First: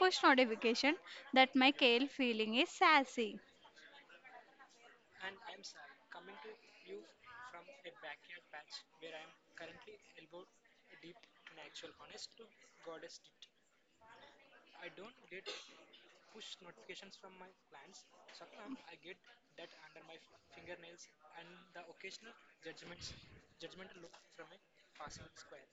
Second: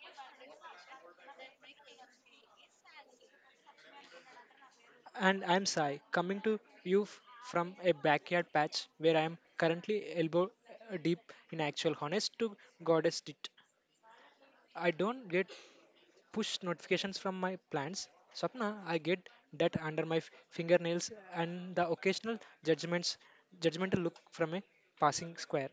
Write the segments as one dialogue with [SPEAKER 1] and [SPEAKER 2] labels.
[SPEAKER 1] push notification that my kale feeling is sassy.
[SPEAKER 2] And I'm Sai, coming to you from a backyard patch where I'm currently elbow deep in actual honest to goddess dit. I don't get push notifications from my plants. Sapna, I get that under my fingernails and the occasional judgments, judgmental look from a passing square.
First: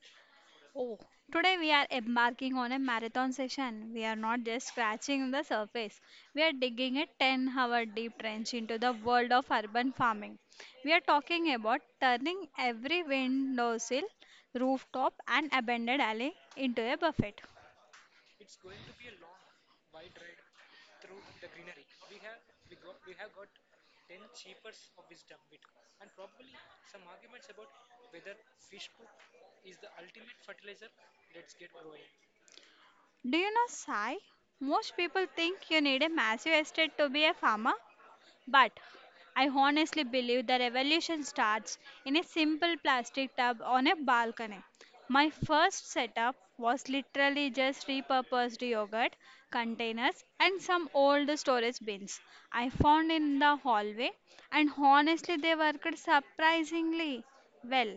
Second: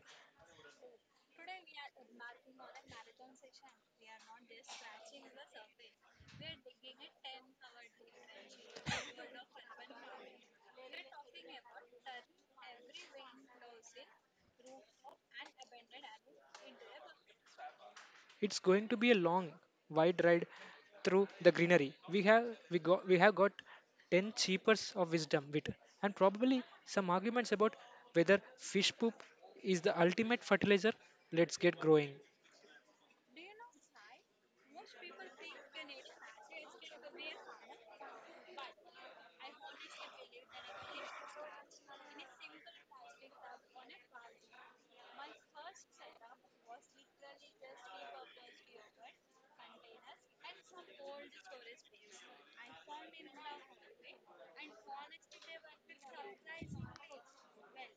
[SPEAKER 1] Oh, today we are embarking on a marathon session. We are not just scratching the surface, we are digging a 10-hour deep trench into the world of urban farming. We are talking about turning every windowsill, rooftop, and abandoned alley into a buffet.
[SPEAKER 2] It's going to be a long, wide ride through the greenery. We have got ten cheapers of wisdom, wit, and probably some arguments about whether fish poop is the ultimate fertilizer. Let's get growing.
[SPEAKER 1] Do you know, Sai? Most people think you need a massive estate to be a farmer, but I honestly believe the revolution starts in a simple plastic tub on a balcony. My first setup was literally just repurposed yogurt containers and some old storage bins I found in the hallway, and honestly, they worked surprisingly well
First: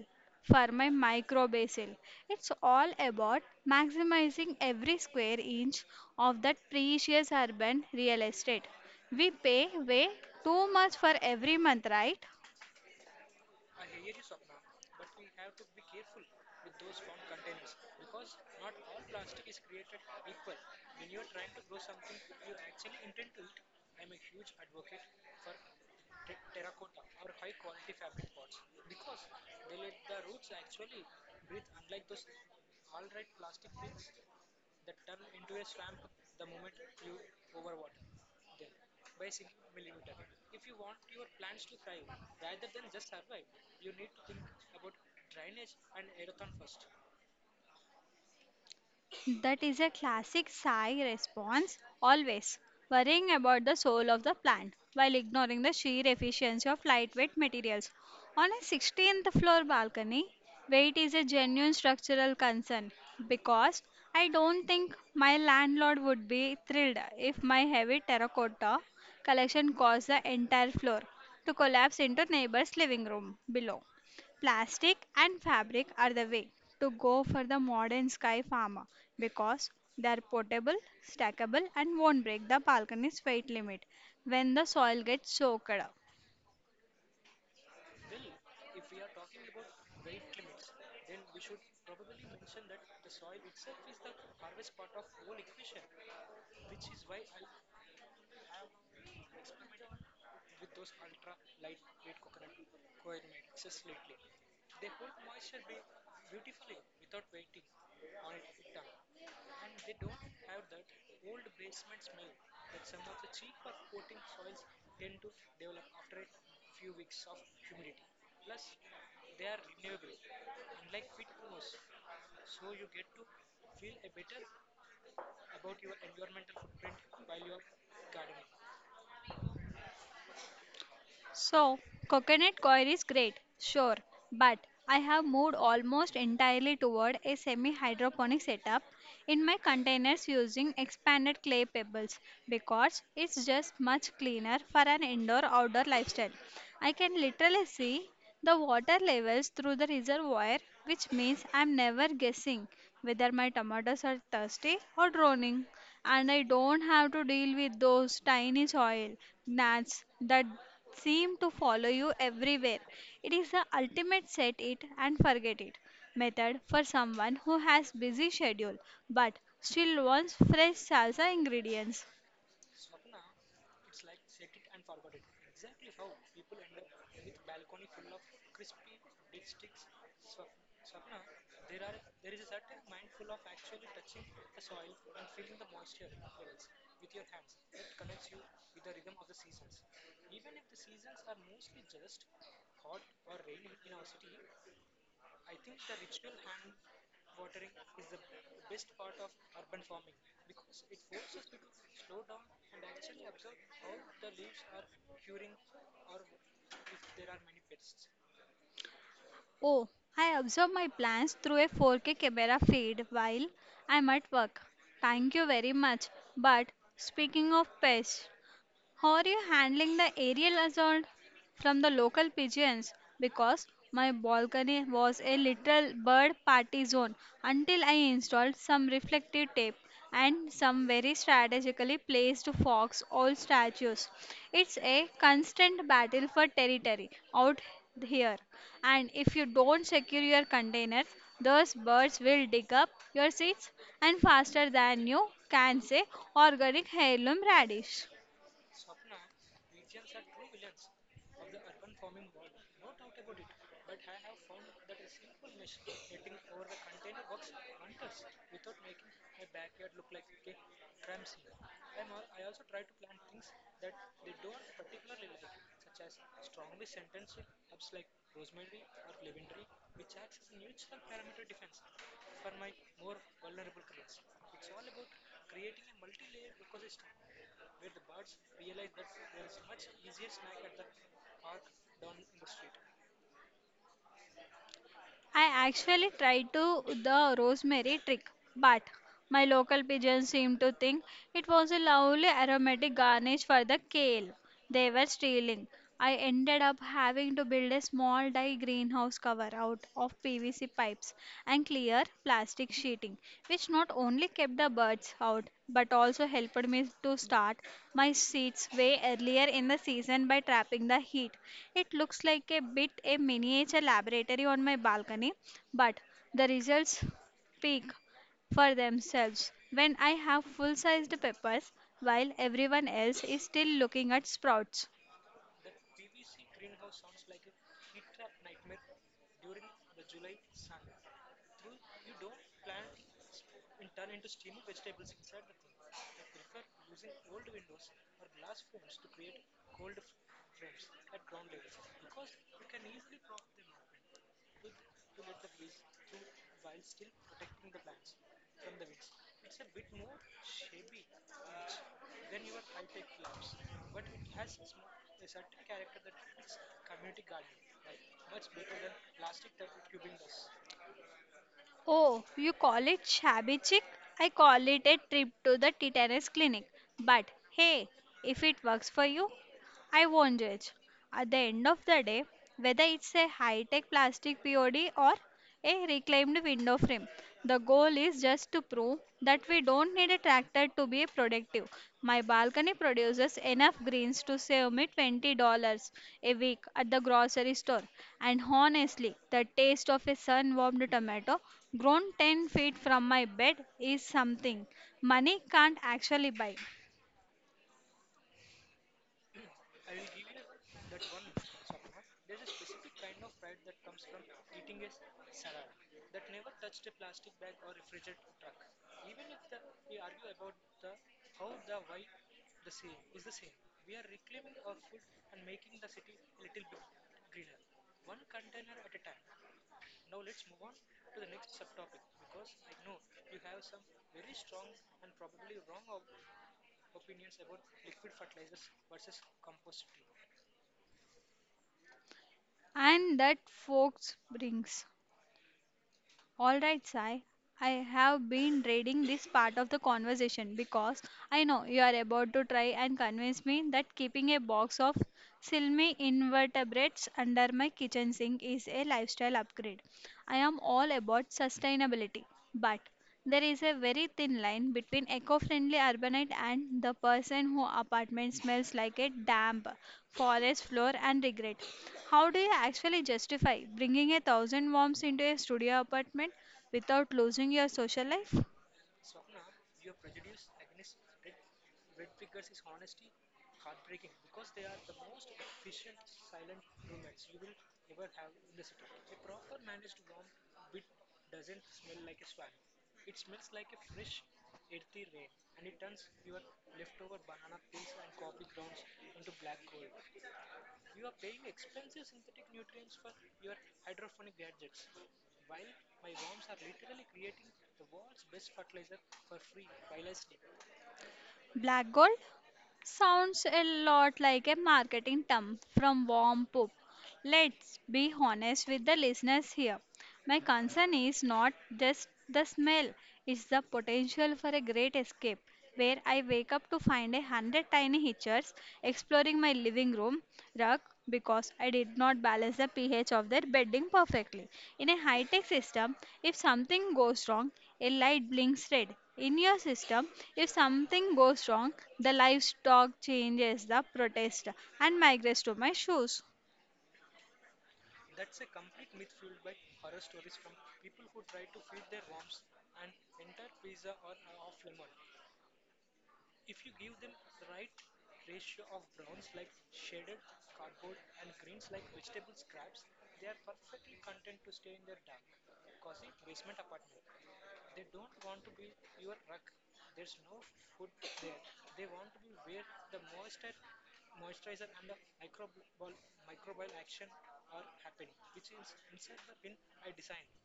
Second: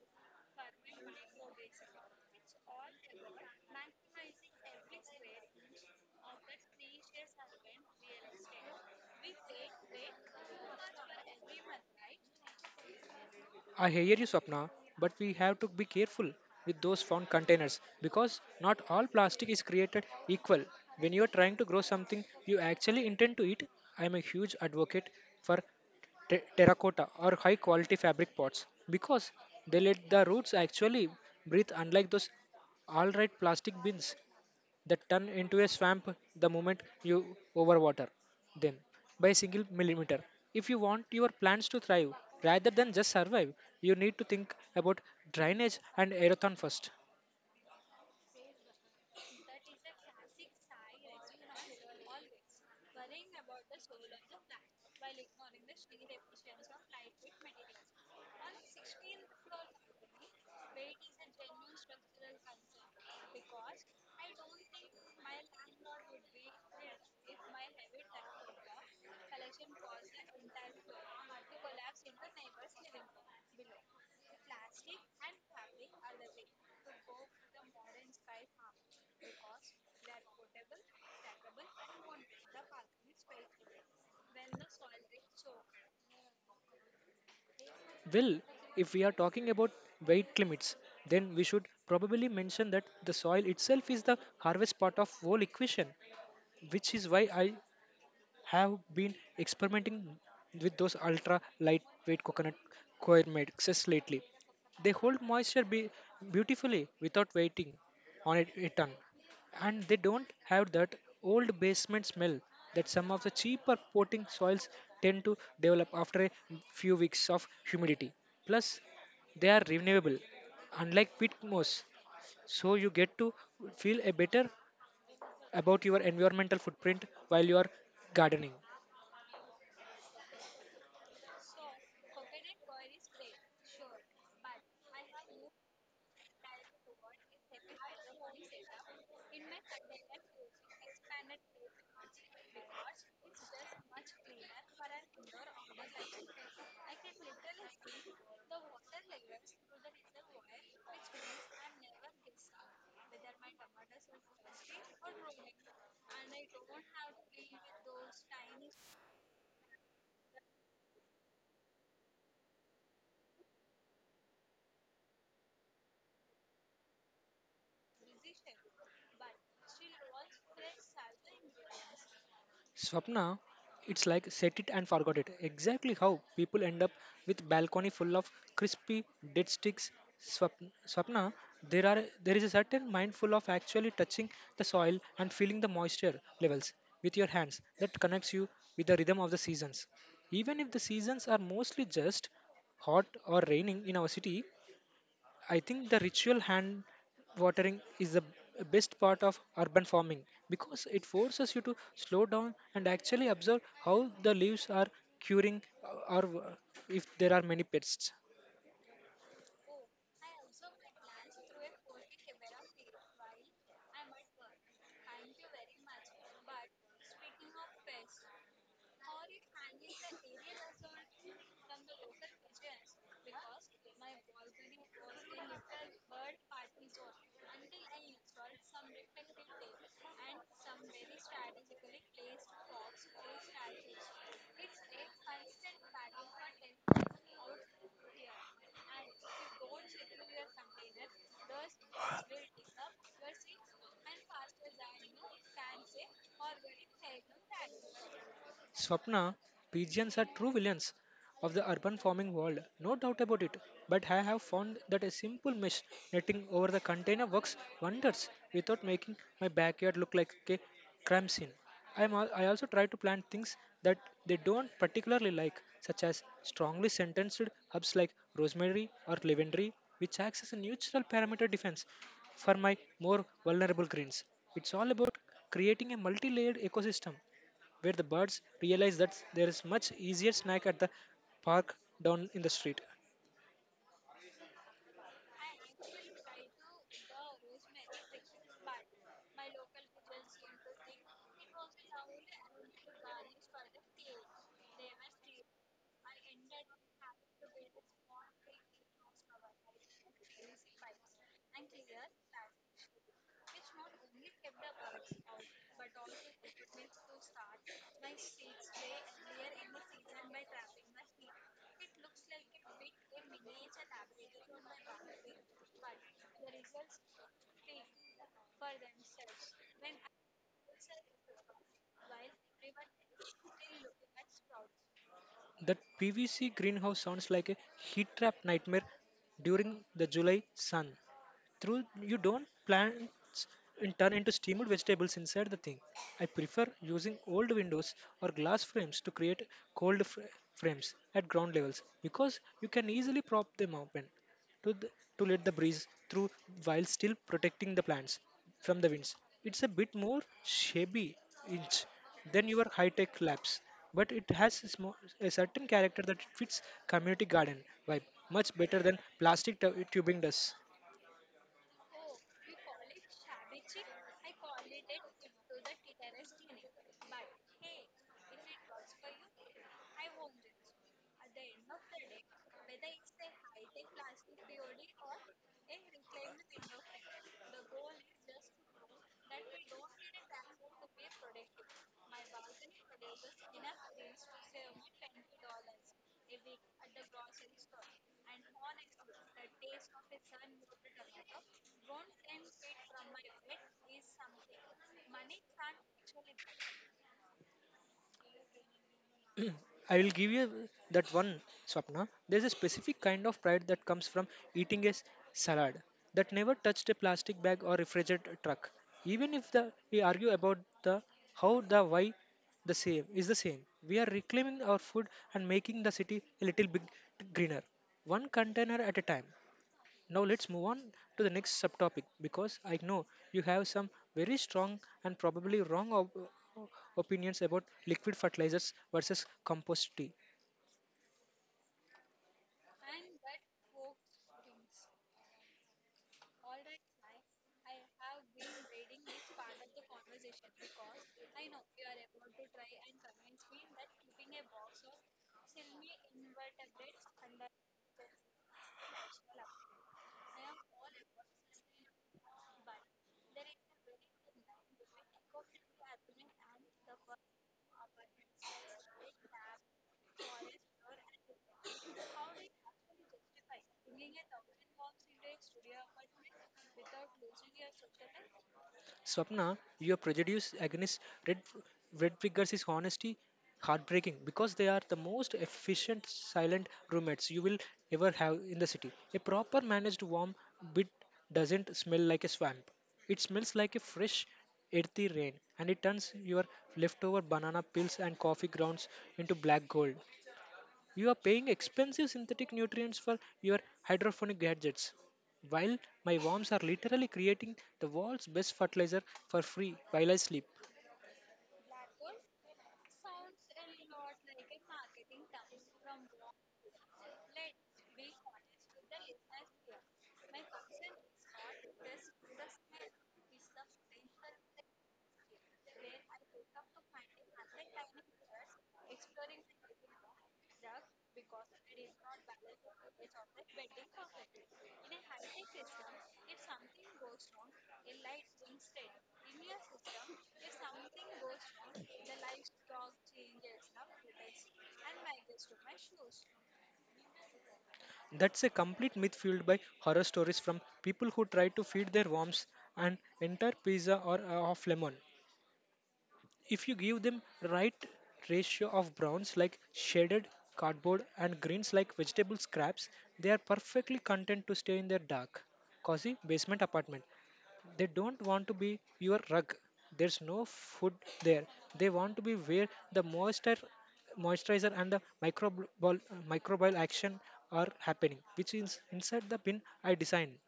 [SPEAKER 1] for my micro basil. It's all about maximizing every square inch of that precious urban real estate. We pay way too much for every month, right?
[SPEAKER 2] I hear you, Swapna, but we have to be careful with those found containers because not all plastic is created equal. When you are trying to grow something you actually intend to eat, I am a huge advocate for terracotta or high quality fabric pots because they let the roots actually breathe, unlike those all right plastic bins that turn into a swamp the moment you overwater them by a single millimeter. If you want your plants to thrive rather than just survive, you need to think about drainage and aeration first.
[SPEAKER 1] That is a classic sigh response, always worrying about the soul of the plant while ignoring the sheer efficiency of lightweight materials. On a 16th floor balcony, weight is a genuine structural concern, because I don't think my landlord would be thrilled if my heavy terracotta collection caused the entire floor to collapse into neighbor's living room below. Plastic and fabric are the way to go for the modern sky farmer, because they are portable, stackable, and won't break the balcony's weight limit when the soil gets soaked up.
[SPEAKER 2] Well, if we are talking about weight limits, then we should probably mention that the soil itself is the harvest part of whole equation, which is why I have been experimenting with those ultra lightweight coconut coir mixes lately. They hold moisture beautifully without waiting on it a ton, and they don't have that old basement smell that some of the cheaper potting soils tend to develop after a few weeks of humidity. Plus, they are renewable, unlike pit moss, so you get to feel a better about your environmental footprint while you are gardening.
[SPEAKER 1] So, coconut coir is great, sure, but I have moved almost entirely toward a semi hydroponic setup in my containers using expanded clay pebbles, because it's just much cleaner for an indoor outdoor lifestyle. I can literally see the water levels through the reservoir, which means I'm never guessing whether my tomatoes are thirsty or drowning, and I don't have to deal with those tiny soil gnats that seem to follow you everywhere. It is the ultimate set it and forget it method for someone who has busy schedule, but still wants fresh salsa ingredients.
[SPEAKER 2] Swapna, it's like set it and forget it. Exactly how people end up with balcony full of crispy dead sticks. Swap- Swapna, there is a certain mindful of actually touching the soil and feeling the moisture levels with your hands that connects you with the rhythm of the seasons. Even if the seasons are mostly just hot or raining in our city, I think the ritual hand watering is the best part of urban farming because it forces you to slow down and actually observe how the leaves are curing or if there are many pests.
[SPEAKER 1] Oh, I observe my plans through a 4K camera feed while I'm at work. Thank you very much. But speaking of pests, how are you handling the aerial assault from the local pigeons? Because my balcony was a little bird party zone until I installed some reflective tape and some very strategically placed fox owl statues. It's a constant battle for territory out here, and if you don't secure your container, those birds will dig up your seeds and faster than you can say organic heirloom radish.
[SPEAKER 2] Swapna, pigeons are true villains of the urban farming world, no doubt about it. But I have found that a simple mesh netting over the container works wonders without making my backyard look like a crime scene. I also try to plant things that they don't particularly like, such as strongly sentenced herbs like rosemary or lavender, which acts as a neutral parameter defense for my more vulnerable greens. It's all about creating a multi layered ecosystem where the birds realize that there is much easier snack at the park down in the street.
[SPEAKER 1] I actually tried to the rosemary trick, but my local pigeons seemed to think it was a lovely aromatic garnish for the kale they were stealing. I ended up having to build a small dye greenhouse cover out of PVC pipes nets and clear plastic sheeting, which not only kept the birds out but also helped me to start my seeds way earlier in the season by trapping the heat. It looks like a bit a miniature laboratory on my balcony, but the results speak for themselves when I have full sized peppers while everyone else is still looking at sprouts.
[SPEAKER 2] That PVC greenhouse sounds like a heat trap nightmare during the July sun. Through you don't plants in turn into steamed vegetables inside the thing. I prefer using old windows or glass frames to create cold frames at ground levels because you can easily prop them open. to, the, to let the breeze through while still protecting the plants from the winds. It's a bit more shabby inch than your high-tech labs, but it has a, small, a certain character that it fits community garden vibe much better than plastic tubing does.
[SPEAKER 1] Oh, you call it shabby chic? I call it a trip to the tetanus clinic. But hey, if it works for you, I wondered at the end of the day whether it's a high tech plastic POD or a reclaimed window frame. The goal is just to prove that we don't need a tractor to be productive. My balcony produces enough greens to save me $20 a week at the grocery store. And honestly, the taste of a sun warmed tomato grown 10 feet from my bed is something money can't actually buy.
[SPEAKER 2] I will give you that one, Swapna. There's a specific kind of pride that comes from eating a salad that never touched a plastic bag or refrigerated truck. Even if the, we argue about the how, the why, the same is the same. We are reclaiming our food and making the city a little bit greener, one container at a time. Now let's move on to the next subtopic because I know you have some very strong and probably wrong opinions about liquid fertilizers versus compost tea.
[SPEAKER 1] And that folks brings. All right, Sai. I have been dreading this part of the conversation, because I know you are about to try and convince me that keeping a box of silmy invertebrates under my kitchen sink is a lifestyle upgrade. I am all about sustainability, but there is a very thin line between eco-friendly urbanite and the person who apartment smells like a damp forest floor and regret. How do you actually justify bringing 1,000 worms into a studio apartment without losing your social life?
[SPEAKER 2] Swapna, your prejudice against red red figures is honesty heartbreaking because they are the most efficient silent roommates you will ever have in the city. A proper managed warm bed doesn't smell like a swamp. It smells like a fresh earthy rain, and it turns your leftover banana peels and coffee grounds into black gold. You are paying expensive synthetic nutrients for your hydroponic gadgets, while my worms are literally creating the world's best fertilizer for free while I sleep.
[SPEAKER 1] Black gold sounds a lot like a marketing term from warm poop. Let's be honest with the listeners here. My concern is not just the smell, it's the potential for a great escape, where I wake up to find 100 tiny hitchers exploring my living room rug because I did not balance the pH of their bedding perfectly. In a high tech system, if something goes wrong, a light blinks red. In your system, if something goes wrong, the livestock changes the protest and migrates to my shoes.
[SPEAKER 2] That's a complete myth fueled by horror stories from people who try to feed their worms an entire pizza or of lemon. If you give them right ratio of browns like shaded cardboard and greens like vegetable scraps, they are perfectly content to stay in their dark, cozy basement apartment. They don't want to be your rug. There's no food there. They want to be where the moisture moisturizer and the microbial action are happening, which is inside the bin I designed.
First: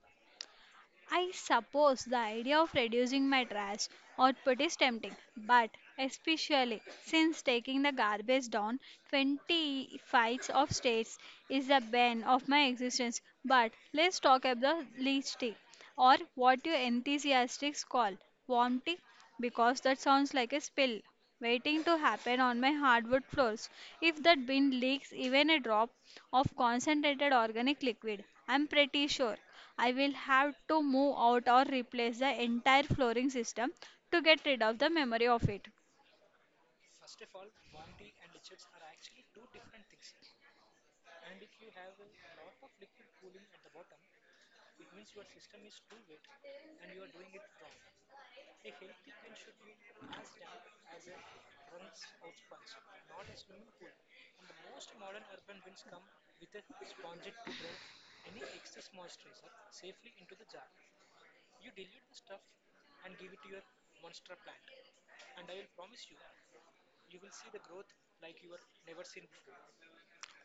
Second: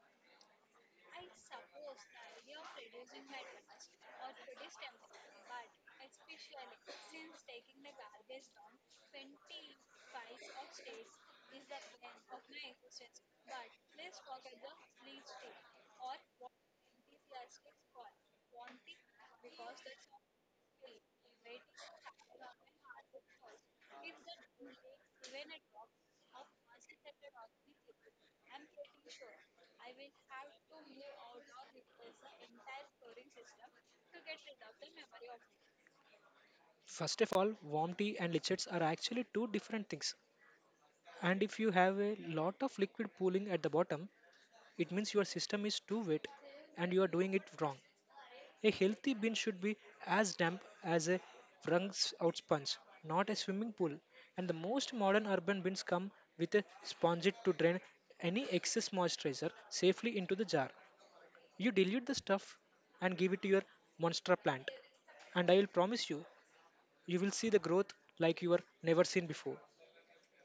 [SPEAKER 1] I suppose the idea of reducing my trash output is tempting, but especially since taking the garbage down 25 of states is the bane of my existence. But let's talk about the leech tea, or what you enthusiastics call warm tea, because that sounds like a spill waiting to happen on my hardwood floors. If that bin leaks even a drop of concentrated organic liquid, I'm pretty sure I will have to move out or replace the entire flooring system to get rid of the memory of it.
[SPEAKER 2] First of all, warm tea and lichens are actually two different things. And if you have a lot of liquid pooling at the bottom, it means your system is too wet and you are doing it wrong. A healthy bin should be as damp as a wrung out sponge, not a swimming pool. And the most modern urban bins come with a sponge to drain any excess moisturizer safely into the jar. You dilute the stuff and give it to your monster plant, and I will promise you, you will see the growth like you were never seen before.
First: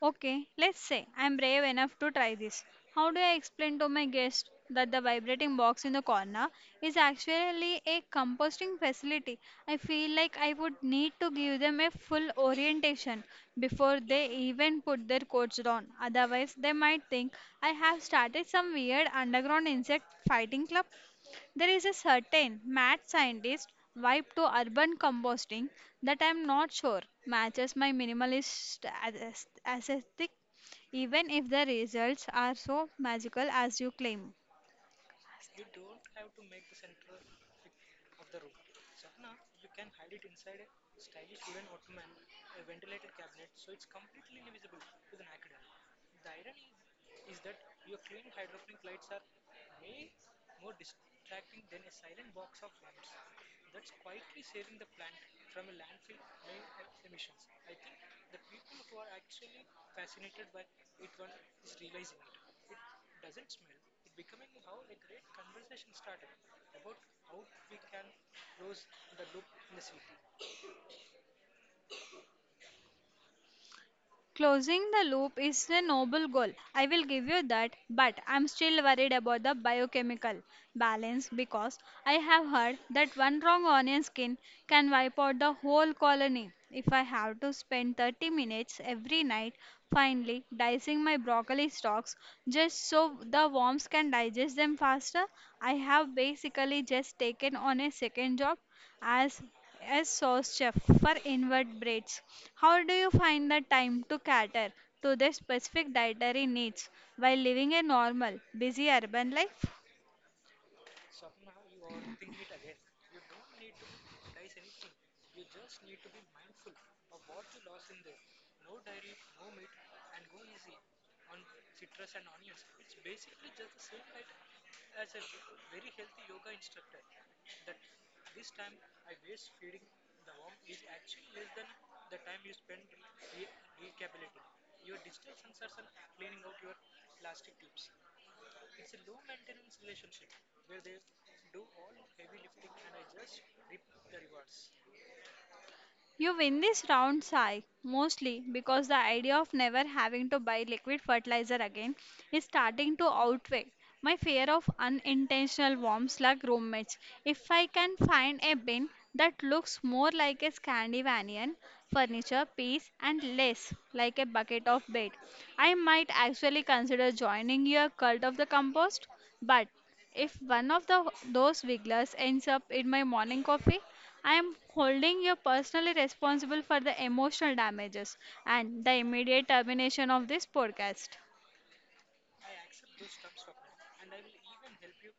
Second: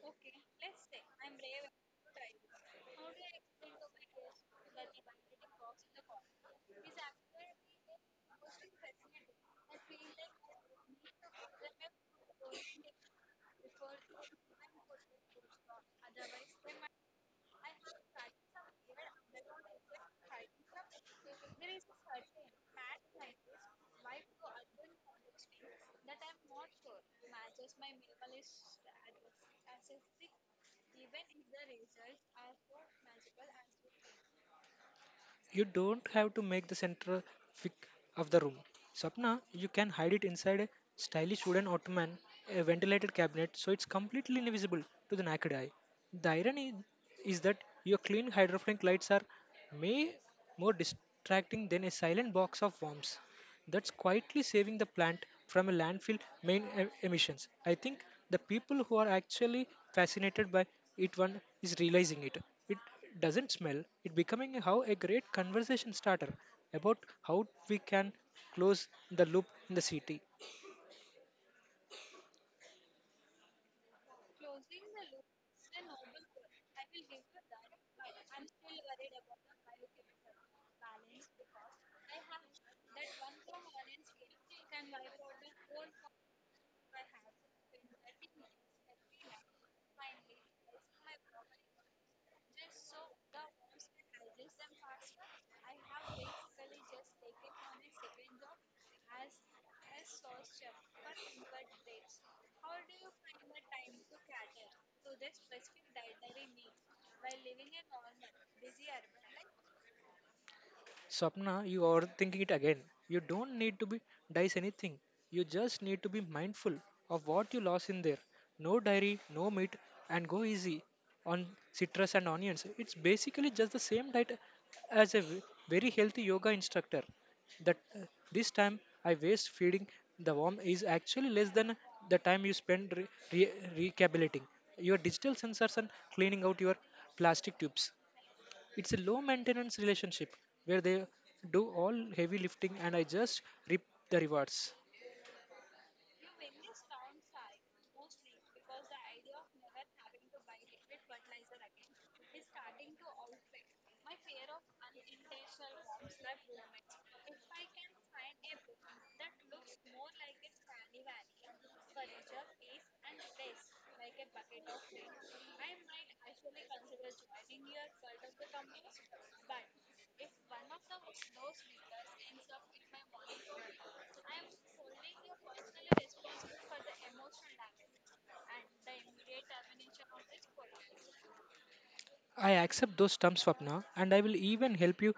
[SPEAKER 1] Okay, let's say I'm brave enough to try this. How do I explain to my guest that the vibrating box in the corner is actually a composting facility? I feel like I would need to give them a full orientation before they even put their coats on. Otherwise, they might think I have started some weird underground insect fighting club. There is a certain mad scientist vibe to urban composting that I'm not sure matches my minimalist aesthetic, even if the results are so magical as you claim.
[SPEAKER 2] You don't have to make the center fic of the room. Sapna, you can hide it inside a stylish wooden ottoman, a ventilated cabinet, so it's completely invisible to the naked eye. The irony is that your clean hydrophilic lights are may more distracting than a silent box of worms that's quietly saving the plant from a landfill main emissions. I think the people who are actually fascinated by it one is realizing it. It doesn't smell. It becoming how a great conversation starter about how we can close the loop in the city.
[SPEAKER 1] Closing the loop is a noble goal. I will give you that, but I'm still worried about the biochemical balance, because I have heard that one wrong onion skin can wipe out the whole colony. If I have to spend 30 minutes every night finely dicing my broccoli stalks just so the worms can digest them faster, I have basically just taken on a second job as as sous chef for invertebrates. How do you find the time to cater to their specific dietary needs while living a normal, busy urban life?
[SPEAKER 2] Swapna, you are thinking it again. You don't need to be dice anything. You just need to be mindful of what you lost in there. No dairy, no meat, and go easy on citrus and onions. It's basically just the same diet as a very healthy yoga instructor. That this time I waste feeding the worm is actually less than the time you spend recalibrating your digital sensors and cleaning out your plastic tubes. It's a low maintenance relationship where they do all heavy lifting and I just reap the rewards.
[SPEAKER 1] You win this round, Sai, mostly because the idea of never having to buy liquid fertilizer again is starting to outweigh my fear of unintentional warm slug roommates. If I can find a bin that looks more like a Scandinavian furniture piece and less like a bucket of bait, I might actually consider joining your cult of the compost. But if one of those wigglers ends up in my morning coffee, I am holding you personally responsible for the emotional damages and the immediate termination of this podcast.
[SPEAKER 2] I accept those terms, Swapna, and I will even help you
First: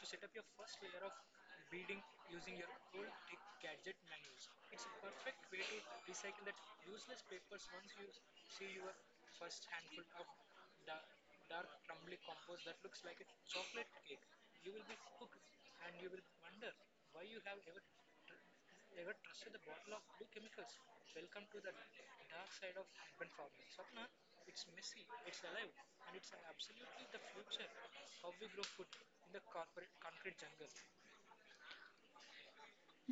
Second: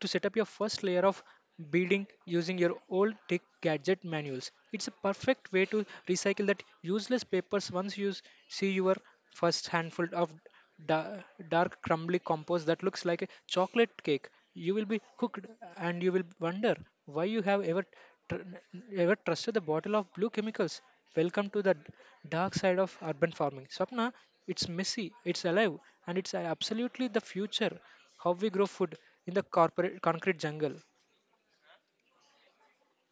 [SPEAKER 2] to set up your first layer of beading using your old tech gadget manuals. It's a perfect way to recycle that useless papers once you see your first handful of da- dark crumbly compost that looks like a chocolate cake. You will be hooked and you will wonder why you have ever ever trusted the bottle of blue chemicals. Welcome to the dark side of urban farming. Swapna, it's messy, it's alive, and it's absolutely the future. How we grow food in the corporate concrete jungle.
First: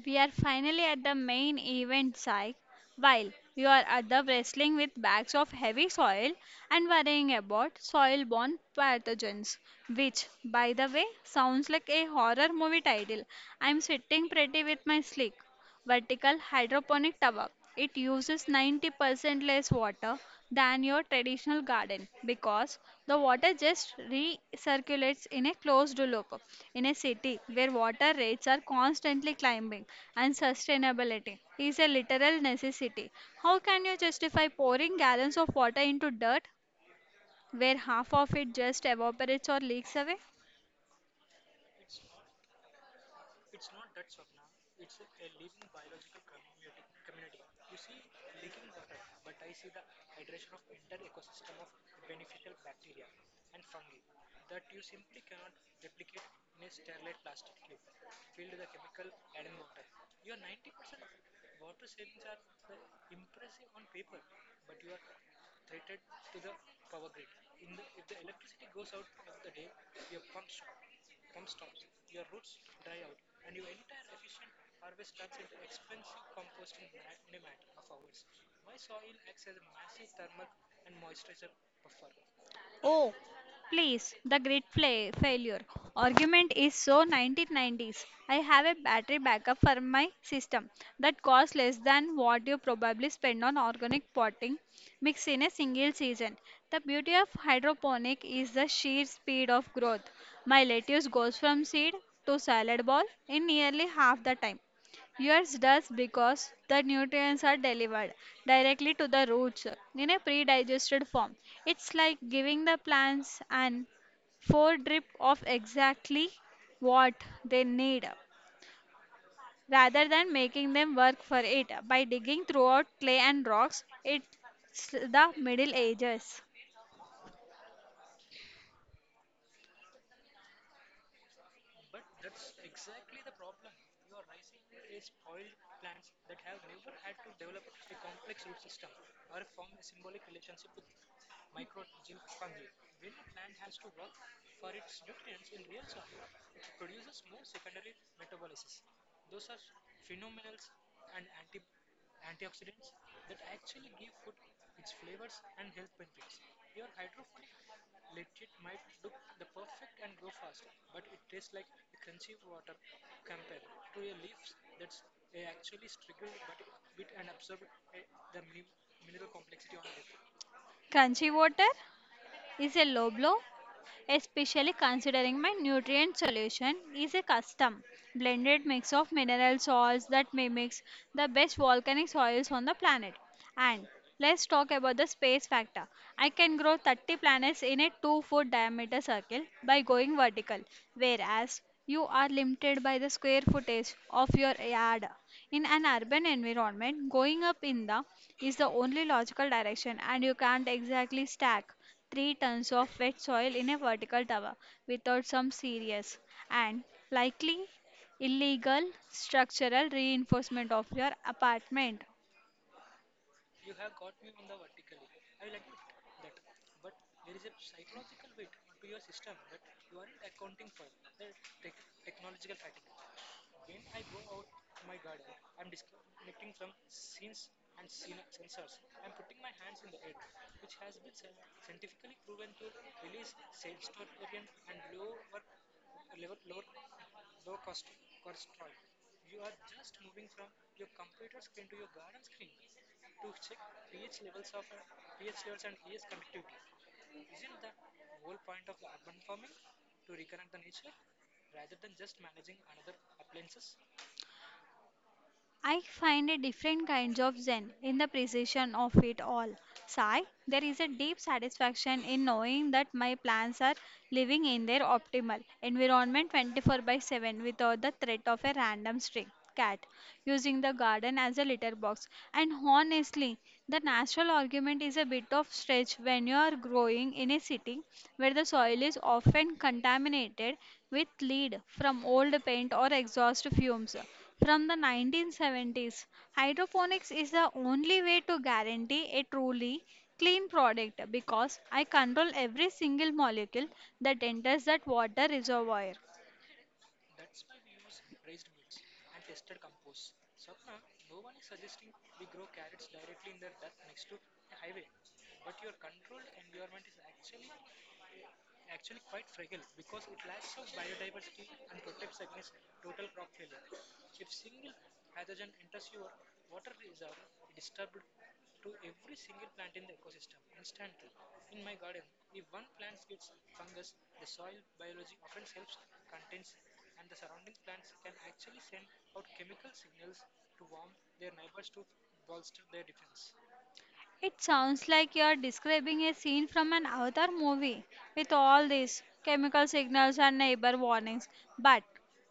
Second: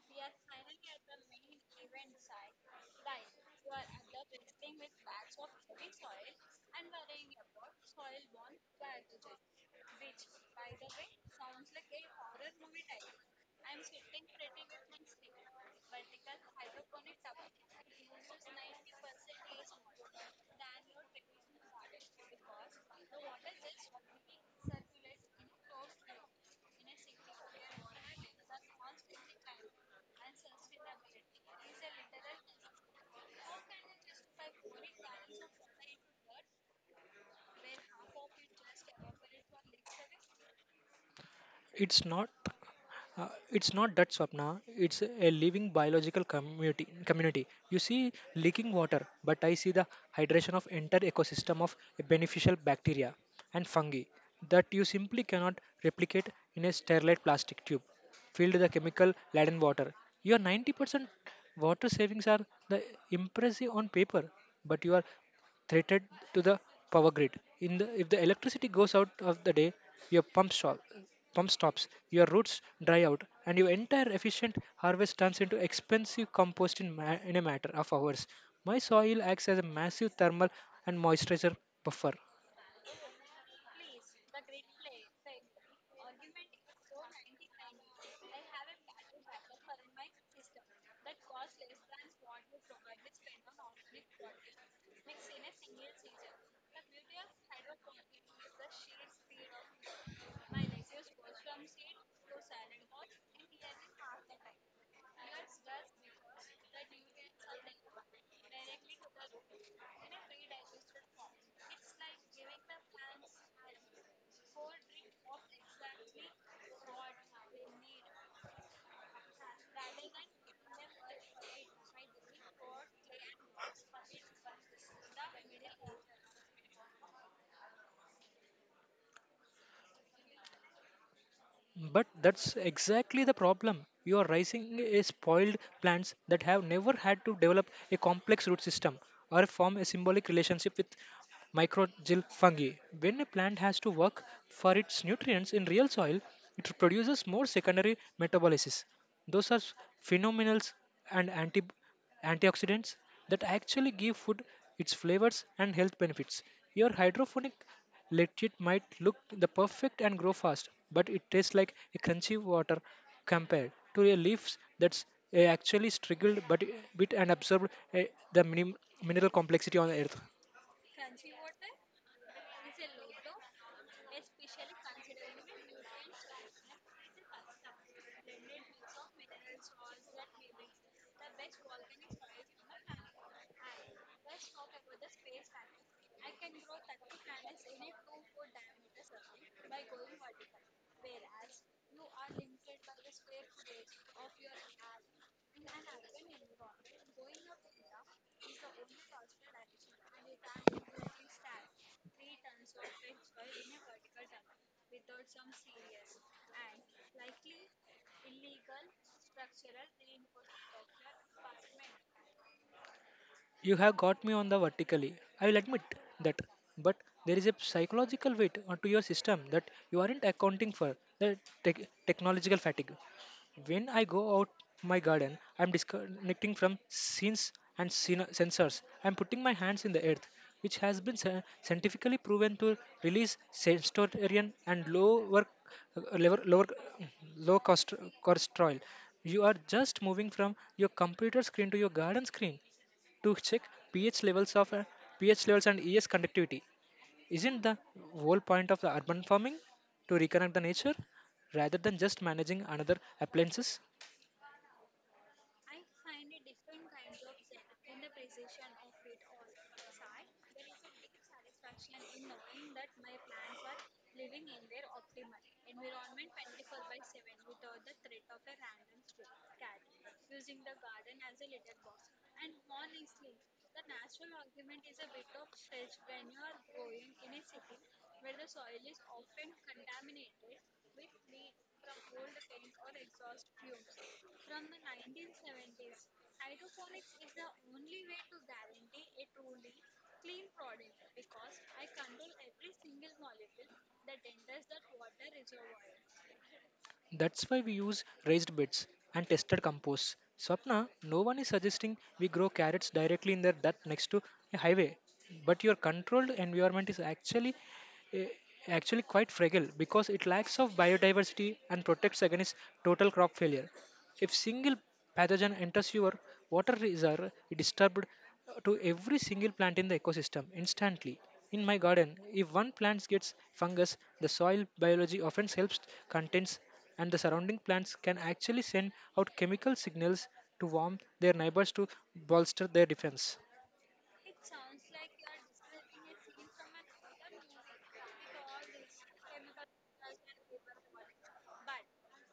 [SPEAKER 1] We are finally at the main event, Sai. While you are at the wrestling with bags of heavy soil and worrying about soil borne pathogens, which, by the way, sounds like a horror movie title. I'm sitting pretty with my slick vertical hydroponic towers. It uses 90% less water than your traditional garden, because the water just recirculates in a closed loop. In a city where water rates are constantly climbing and sustainability is a literal necessity, how can you justify pouring gallons of water into dirt where half of it just evaporates or leaks away?
[SPEAKER 2] It's not. uh, it's not that, Swapna. It's a living biological community. You see leaking water, but I see the hydration of entire ecosystem of beneficial bacteria and fungi that you simply cannot replicate in a sterilized plastic tube filled with the chemical laden water. Your 90% water savings are the impressive on paper, but you are threatened to the power grid in the if the electricity goes out of the day, your pump stops, your roots dry out, and your entire efficient harvest turns into expensive compost in a matter of hours. My soil acts as a massive thermal and moisturizer buffer.
[SPEAKER 1] Oh, please, the great failure argument is so 1990s. I have a battery backup for my system that costs less than what you probably spend on organic potting mix in a single season. The beauty of hydroponic is the sheer speed of growth. My lettuce goes from seed to salad ball in nearly half the time. Yours does because the nutrients are delivered directly to the roots in a pre-digested form. It's like giving the plants an foredrip of exactly what they need rather than making them work for it by digging throughout clay and rocks. It's the Middle Ages.
[SPEAKER 2] But that's exactly the problem. You are raising a spoiled plants that have never had to develop a complex root system or form a symbolic relationship with microgyl fungi. When a plant has to work for its nutrients in real soil, it produces more secondary metabolites. Those are phenomenal and antibiotics antioxidants that actually give food its flavors and health benefits. Your hydroponic legit might look the perfect and grow fast, but it tastes like a crunchy water compared to a leaf that's actually struggled but bit and absorbed uh, the mineral complexity on earth.
[SPEAKER 1] Crunchy water? Is a low blow, especially considering my nutrient solution is a custom blended mix of mineral salts that mimics the best volcanic soils on the planet. And let's talk about the space factor. I can grow 30 planets in a 2-foot diameter circle by going vertical, whereas you are limited by the square footage of your yard. In an urban environment, going up in the is the only logical direction, and you can't exactly stack 3 tons of wet soil in a vertical tower without some serious and likely illegal structural reinforcement of your apartment.
[SPEAKER 2] You have got me on the vertically. I will admit that. But there is a psychological weight onto your system that you aren't accounting for the technological fatigue. When I go out my garden, I'm disconnecting from scenes and sensors. I'm putting my hands in the earth, which has been scientifically proven to release serotonin and lower lower low cost cortisol. You are just moving from your computer screen to your garden screen to check pH levels of uh, pH levels and ES conductivity. Isn't the whole point of the urban farming to reconnect the nature rather than just managing another appliances?
[SPEAKER 1] I find a different kinds of zen in the precision of it all. Sai, there is a deep satisfaction in knowing that my plants are living in their optimal environment 24 by 7 without the threat of a random stray cat using the garden as a litter box. And honestly, the natural argument is a bit of stretch when you are growing in a city where the soil is often contaminated with lead from old paint or exhaust fumes from the 1970s. Hydroponics is the only way to guarantee a truly clean product because I control every single molecule that enters that water reservoir.
[SPEAKER 2] That's why we use raised beds and tested compost. Swapna, no one is suggesting we grow carrots directly in their dirt next to a highway, but your controlled environment is actually eh, actually quite fragile because it lacks of biodiversity and protects against total crop failure. If single pathogen enters your water reservoir, it disturbed to every single plant in the ecosystem instantly. In my garden, if one plant gets fungus, the soil biology often helps contains and the surrounding plants can actually send out chemical signals to warn their neighbors to bolster their defense.
[SPEAKER 1] It sounds like you are describing a scene from an Avatar movie with all these chemical signals and neighbor warnings. But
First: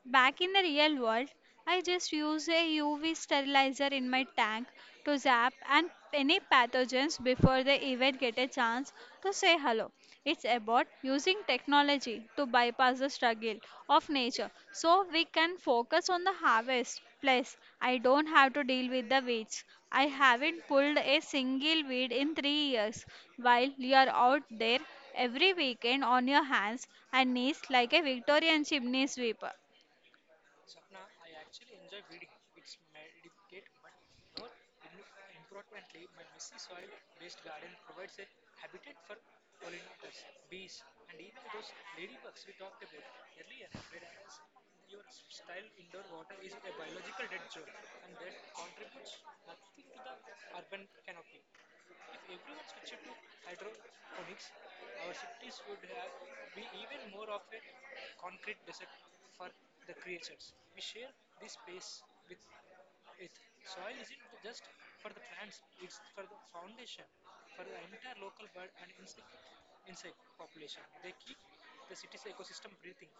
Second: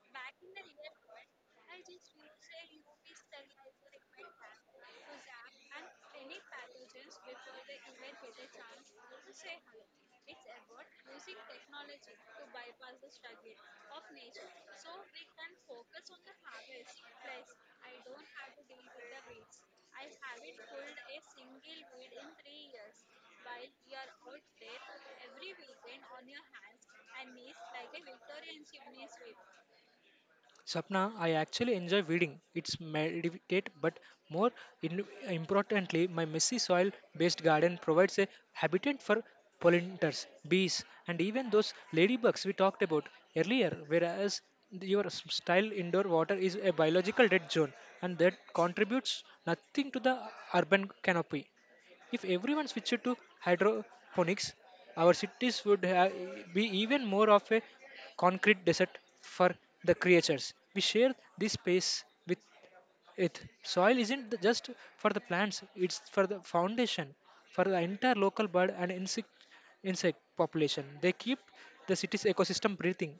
[SPEAKER 1] back in the real world, I just use a UV sterilizer in my tank to zap and any pathogens before they even get a chance to say hello. It's about using technology to bypass the struggle of nature so we can focus on the harvest. Plus, I don't have to deal with the weeds. I haven't pulled a single weed in 3 years while you're out there every weekend on your hands and knees like a Victorian chimney sweeper.
[SPEAKER 2] Sapna, I actually enjoy weeding. It's meditate, but more importantly, my messy soil based garden provides a habitat for pollinators, bees, and even those ladybugs we talked about earlier. Whereas your style indoor water is a biological dead zone and that contributes nothing to the urban canopy. If everyone switched to hydroponics, our cities would be even more of a concrete desert for the creatures. We share this space with it. Soil isn't just for the plants, it's for the foundation, for the entire local bird and insect population. They keep the city's ecosystem breathing.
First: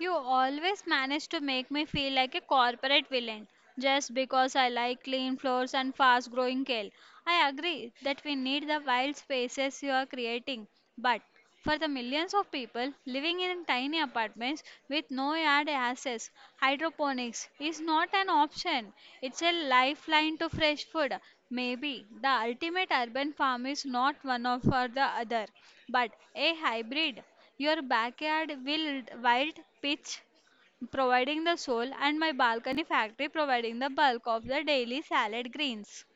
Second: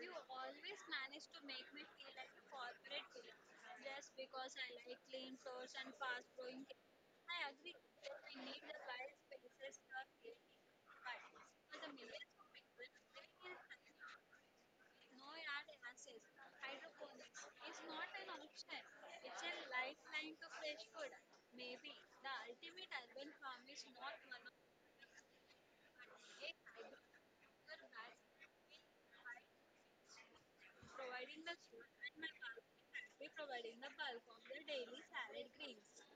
[SPEAKER 1] You always manage to make me feel like a corporate villain just because I like clean floors and fast growing kale. I agree that we need the wild spaces you are creating, but for the millions of people living in tiny apartments with no yard access, hydroponics is not an option. It's a lifeline to fresh food. Maybe the ultimate urban farm is not one of or the other, but a hybrid. Your backyard wild, wild pitch providing the soul, and my balcony factory providing the bulk of the daily salad greens.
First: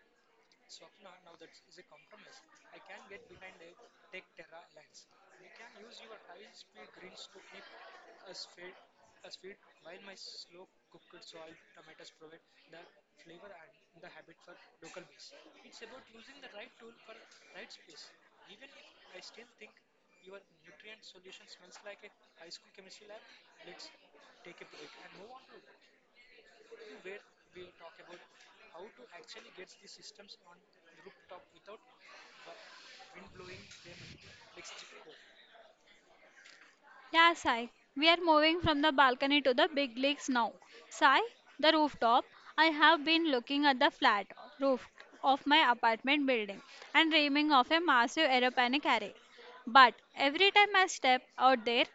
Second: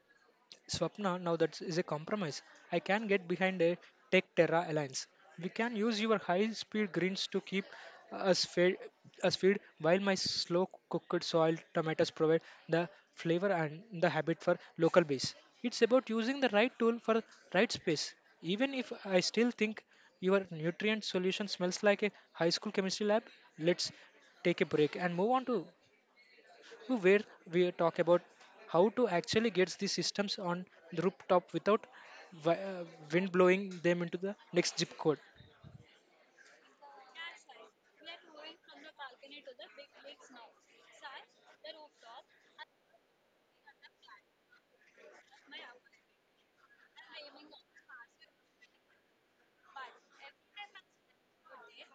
[SPEAKER 2] Swapna, now that is a compromise. I can get behind a Tech Terra alliance. We can use your high-speed greens to keep us fed, us fed while my slow-cooked soil tomatoes provide the flavor and the habit for local base. It's about using the right tool for right space. Even if I still think your nutrient solution smells like a high school chemistry lab, let's take a break and move on to where we talk about how to actually get these systems on the rooftop without wi- uh, wind blowing them into the next zip code.
[SPEAKER 1] Yeah, Sai. We are moving from the balcony to the big leagues now. Sai, the rooftop. I have been looking at the flat roof of my apartment building and dreaming of a massive aeroplanic array. But every time I step out there,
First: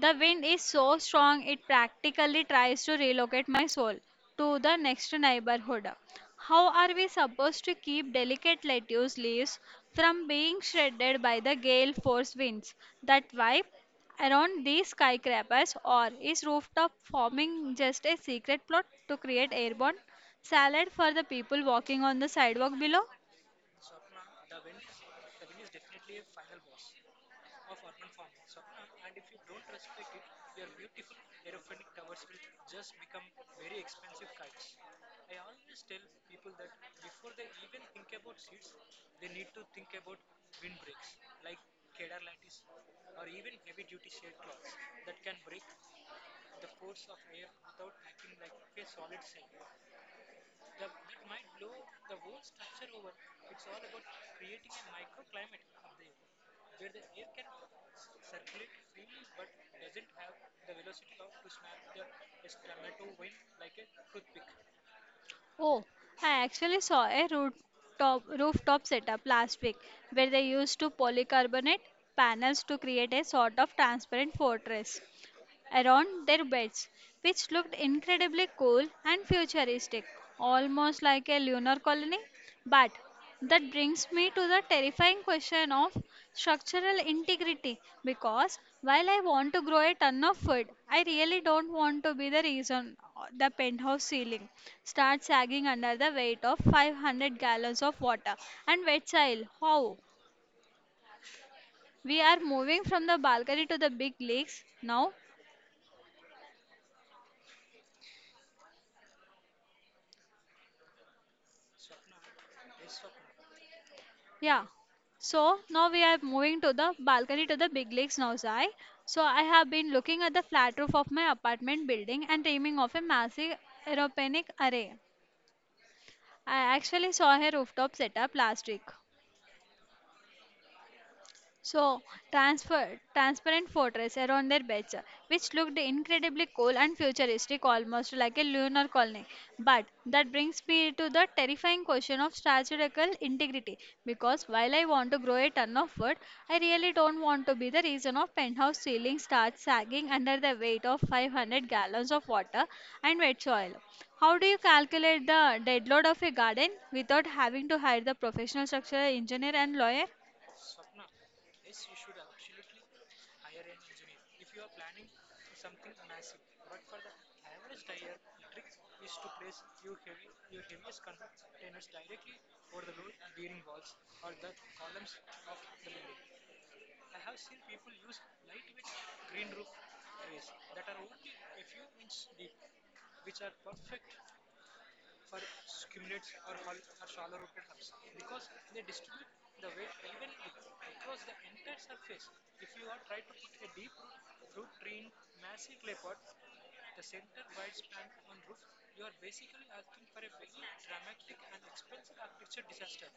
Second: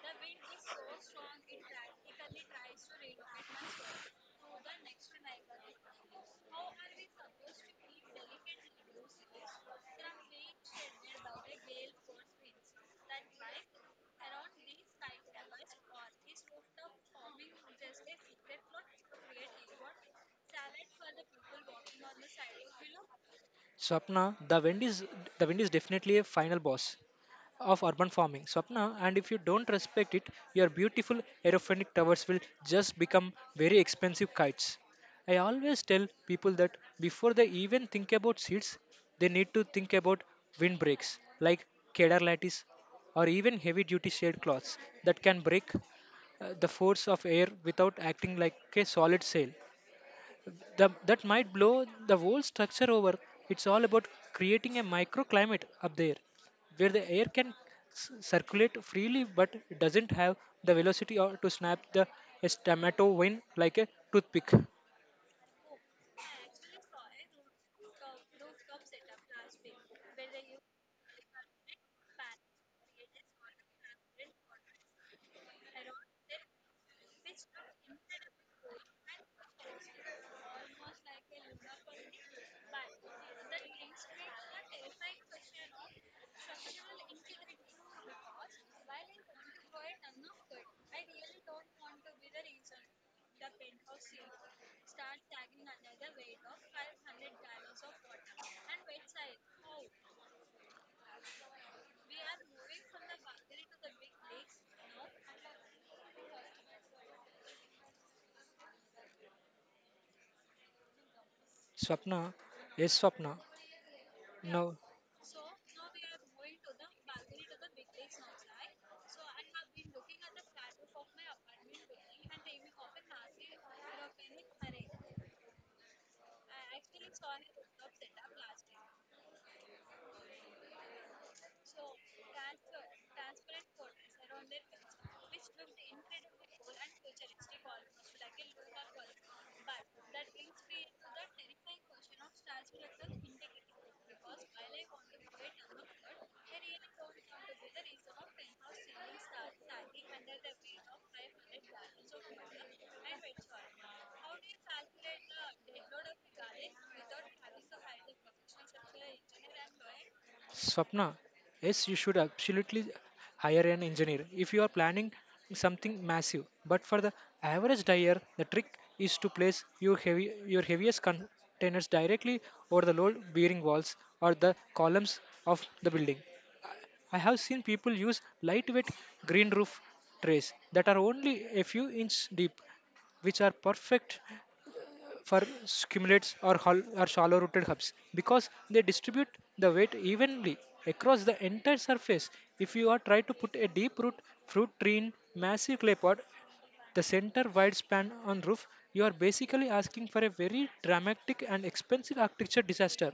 [SPEAKER 1] the wind is so strong it practically tries to relocate my soul to the next neighborhood. How are we supposed to keep delicate lettuce leaves from being shredded by the gale force winds that wipe around these skyscrapers? Or is rooftop forming just a secret plot to create airborne salad for the people walking on the sidewalk below?
[SPEAKER 2] Swapna, the wind is definitely a final boss. Of urban farming, Swapna. And if you don't respect it, your beautiful aerophonic towers will just become very expensive kites. I always tell people that before they even think about seeds, they need to think about windbreaks like kedar lattice or even heavy duty shade cloths that can break the force of air without acting like a solid sail the, that might blow the whole structure over. It's all about creating a microclimate up there where the air can s- circulate freely but it doesn't have the velocity or to snap the a tomato like a toothpick.
[SPEAKER 1] Oh, I actually saw a rooftop setup last week where they used to polycarbonate panels to create a sort of transparent fortress around their beds, which looked incredibly cool and futuristic, almost like a lunar colony. But that brings me to the terrifying question of structural integrity, because while I want to grow a ton of food, I really don't want to be the reason the penthouse ceiling starts sagging under the weight of 500 gallons of water and wet soil. How? We are moving from the balcony to the big leagues now.
[SPEAKER 2] Swapna, yes, Swapna.
[SPEAKER 1] Yeah.
[SPEAKER 2] Now,
[SPEAKER 1] So now we are moving to the balcony to the big lakes now, Zai. So I have been looking at the flat roof of my apartment building and dreaming of a massive aeroponic array. I actually saw a rooftop setup last week. So, transparent fortress around their beds, which looked incredibly cool and futuristic, almost like a lunar colony. But that brings me to the terrifying question of strategical integrity, because while I want to grow a ton of wood, I really don't want to be the reason of penthouse ceiling starts sagging under the weight of 500 gallons of water and wet soil. How do you calculate the dead load of a garden without having to hire the professional structural engineer and lawyer?
[SPEAKER 2] Swapna, yes, you should absolutely hire an engineer if you are planning something massive. But for the average dyer, the trick is to place your heavy your heaviest containers directly over the load bearing walls or the columns of the building. I have seen people use lightweight green roof trays that are only a few inches deep, which are perfect for cumulates or shallow rooted hubs because they distribute the weight evenly across the entire surface. If you are trying to put a deep root fruit tree in massive clay pot, the center wide span on roof, you are basically asking for a very dramatic and expensive architecture disaster.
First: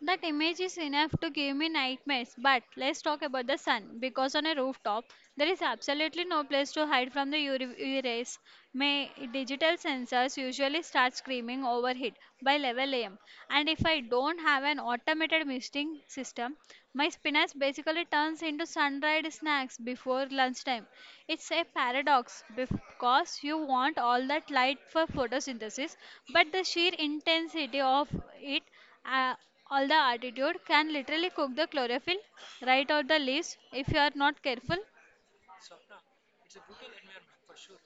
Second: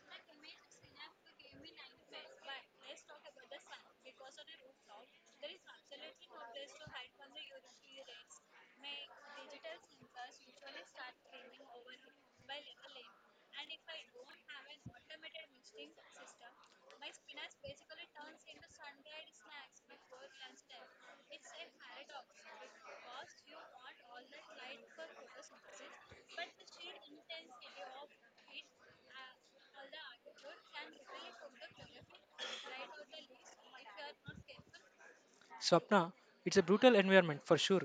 [SPEAKER 1] That image is enough to give me nightmares. But let's talk about the sun, because on a rooftop there is absolutely no place to hide from the UV rays. My digital sensors usually start screaming overheat by 11 am. And if I don't have an automated misting system, my spinach basically turns into sun-dried snacks before lunchtime. It's a paradox because you want all that light for photosynthesis, but the sheer intensity of it uh, all the altitude can literally cook the chlorophyll right out the leaves if you are not careful.
[SPEAKER 2] Swapna, it's a brutal environment for sure,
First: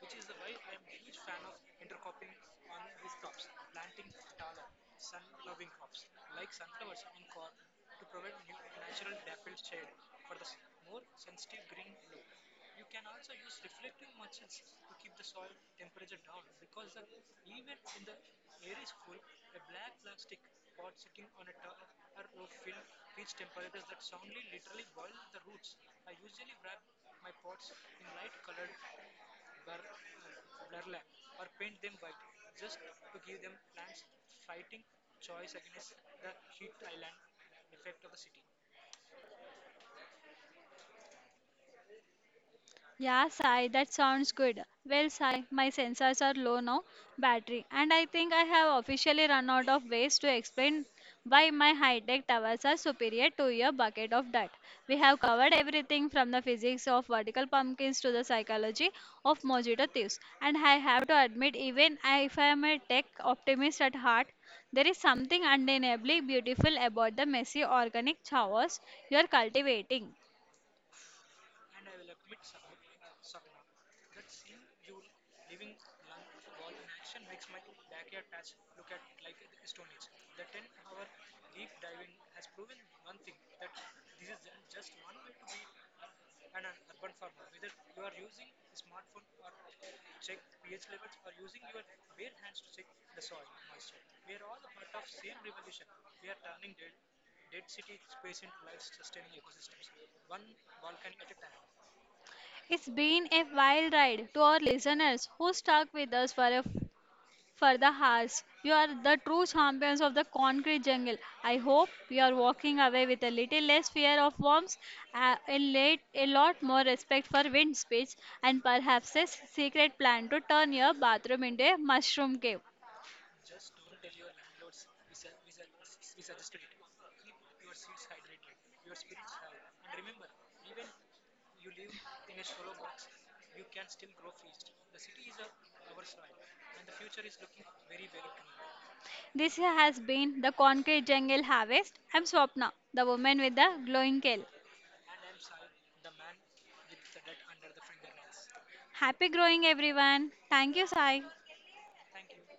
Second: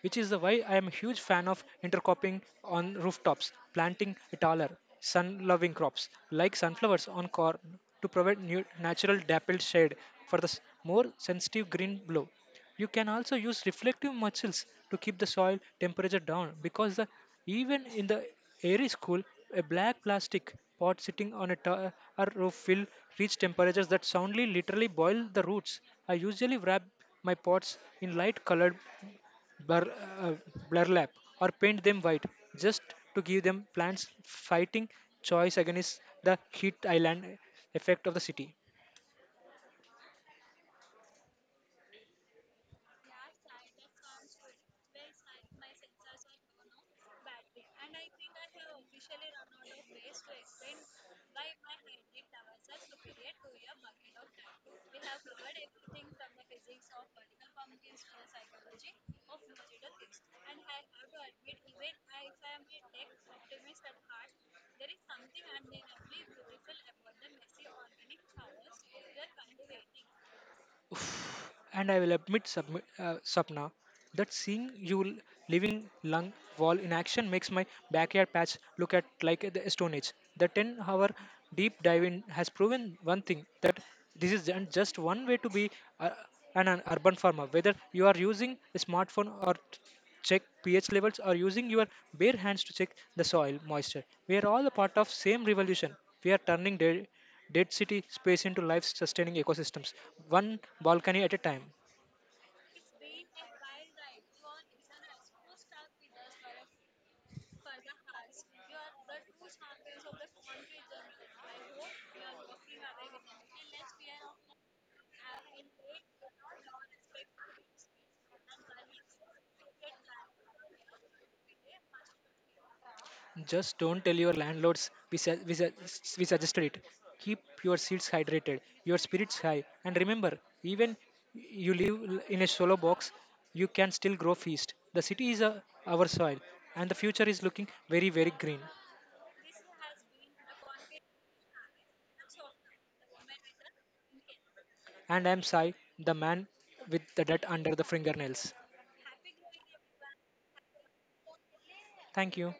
[SPEAKER 2] which is the why I am a huge fan of intercropping on rooftops, planting taller, sun-loving crops like sunflowers on corn to provide new natural dappled shade for the more sensitive green glow. You can also use reflective mulches to keep the soil temperature down because even in the airy school, a black plastic pot sitting on a tar or roof will reach temperatures that soundly literally boil the roots. I usually wrap my pots in light colored blur, uh, blur lap or paint them white just to give them plants fighting choice against the heat island effect of the city.
[SPEAKER 1] Yeah, Sai, that sounds good. Well, Sai, my sensors are low now, battery, and I think I have officially run out of ways to explain why my high-tech towers are superior to your bucket of dirt. We have covered everything from the physics of vertical pumpkins to the psychology of mosquito thieves, and I have to admit, if I am a tech optimist at heart, there is something undeniably beautiful about the messy organic chaos you are cultivating.
[SPEAKER 2] Oof. And I will admit, Sapna, that seeing you living lung wall in action makes my backyard patch look at like the Stone Age. The 10-hour deep dive in has proven one thing that this is just one way to be uh, an urban farmer. Whether you are using a smartphone or check pH levels or using your bare hands to check the soil moisture, we are all a part of same revolution. We are turning day Dead City space into life sustaining ecosystems, one balcony at a time.
[SPEAKER 1] It's been a wild ride to our listeners who stuck with us for the hours. You are the true champions of the concrete jungle. I hope you are walking away with a little less fear of worms, a lot more respect for wind speeds, and perhaps a secret plan to turn your bathroom into a mushroom cave.
[SPEAKER 2] Just don't tell your landlords we suggested it. Keep your seeds hydrated, your spirits high, and remember, even you in a solo box, you can still grow feast. The city is our soil, and the future is looking very, very green.
[SPEAKER 1] This has been the concrete jungle harvest. I'm Swapna, the woman with the glowing kale.
[SPEAKER 2] And I'm Sai, the man with the dirt under the fingernails.
[SPEAKER 1] Happy growing, everyone. Thank you, Sai.
[SPEAKER 2] Thank you.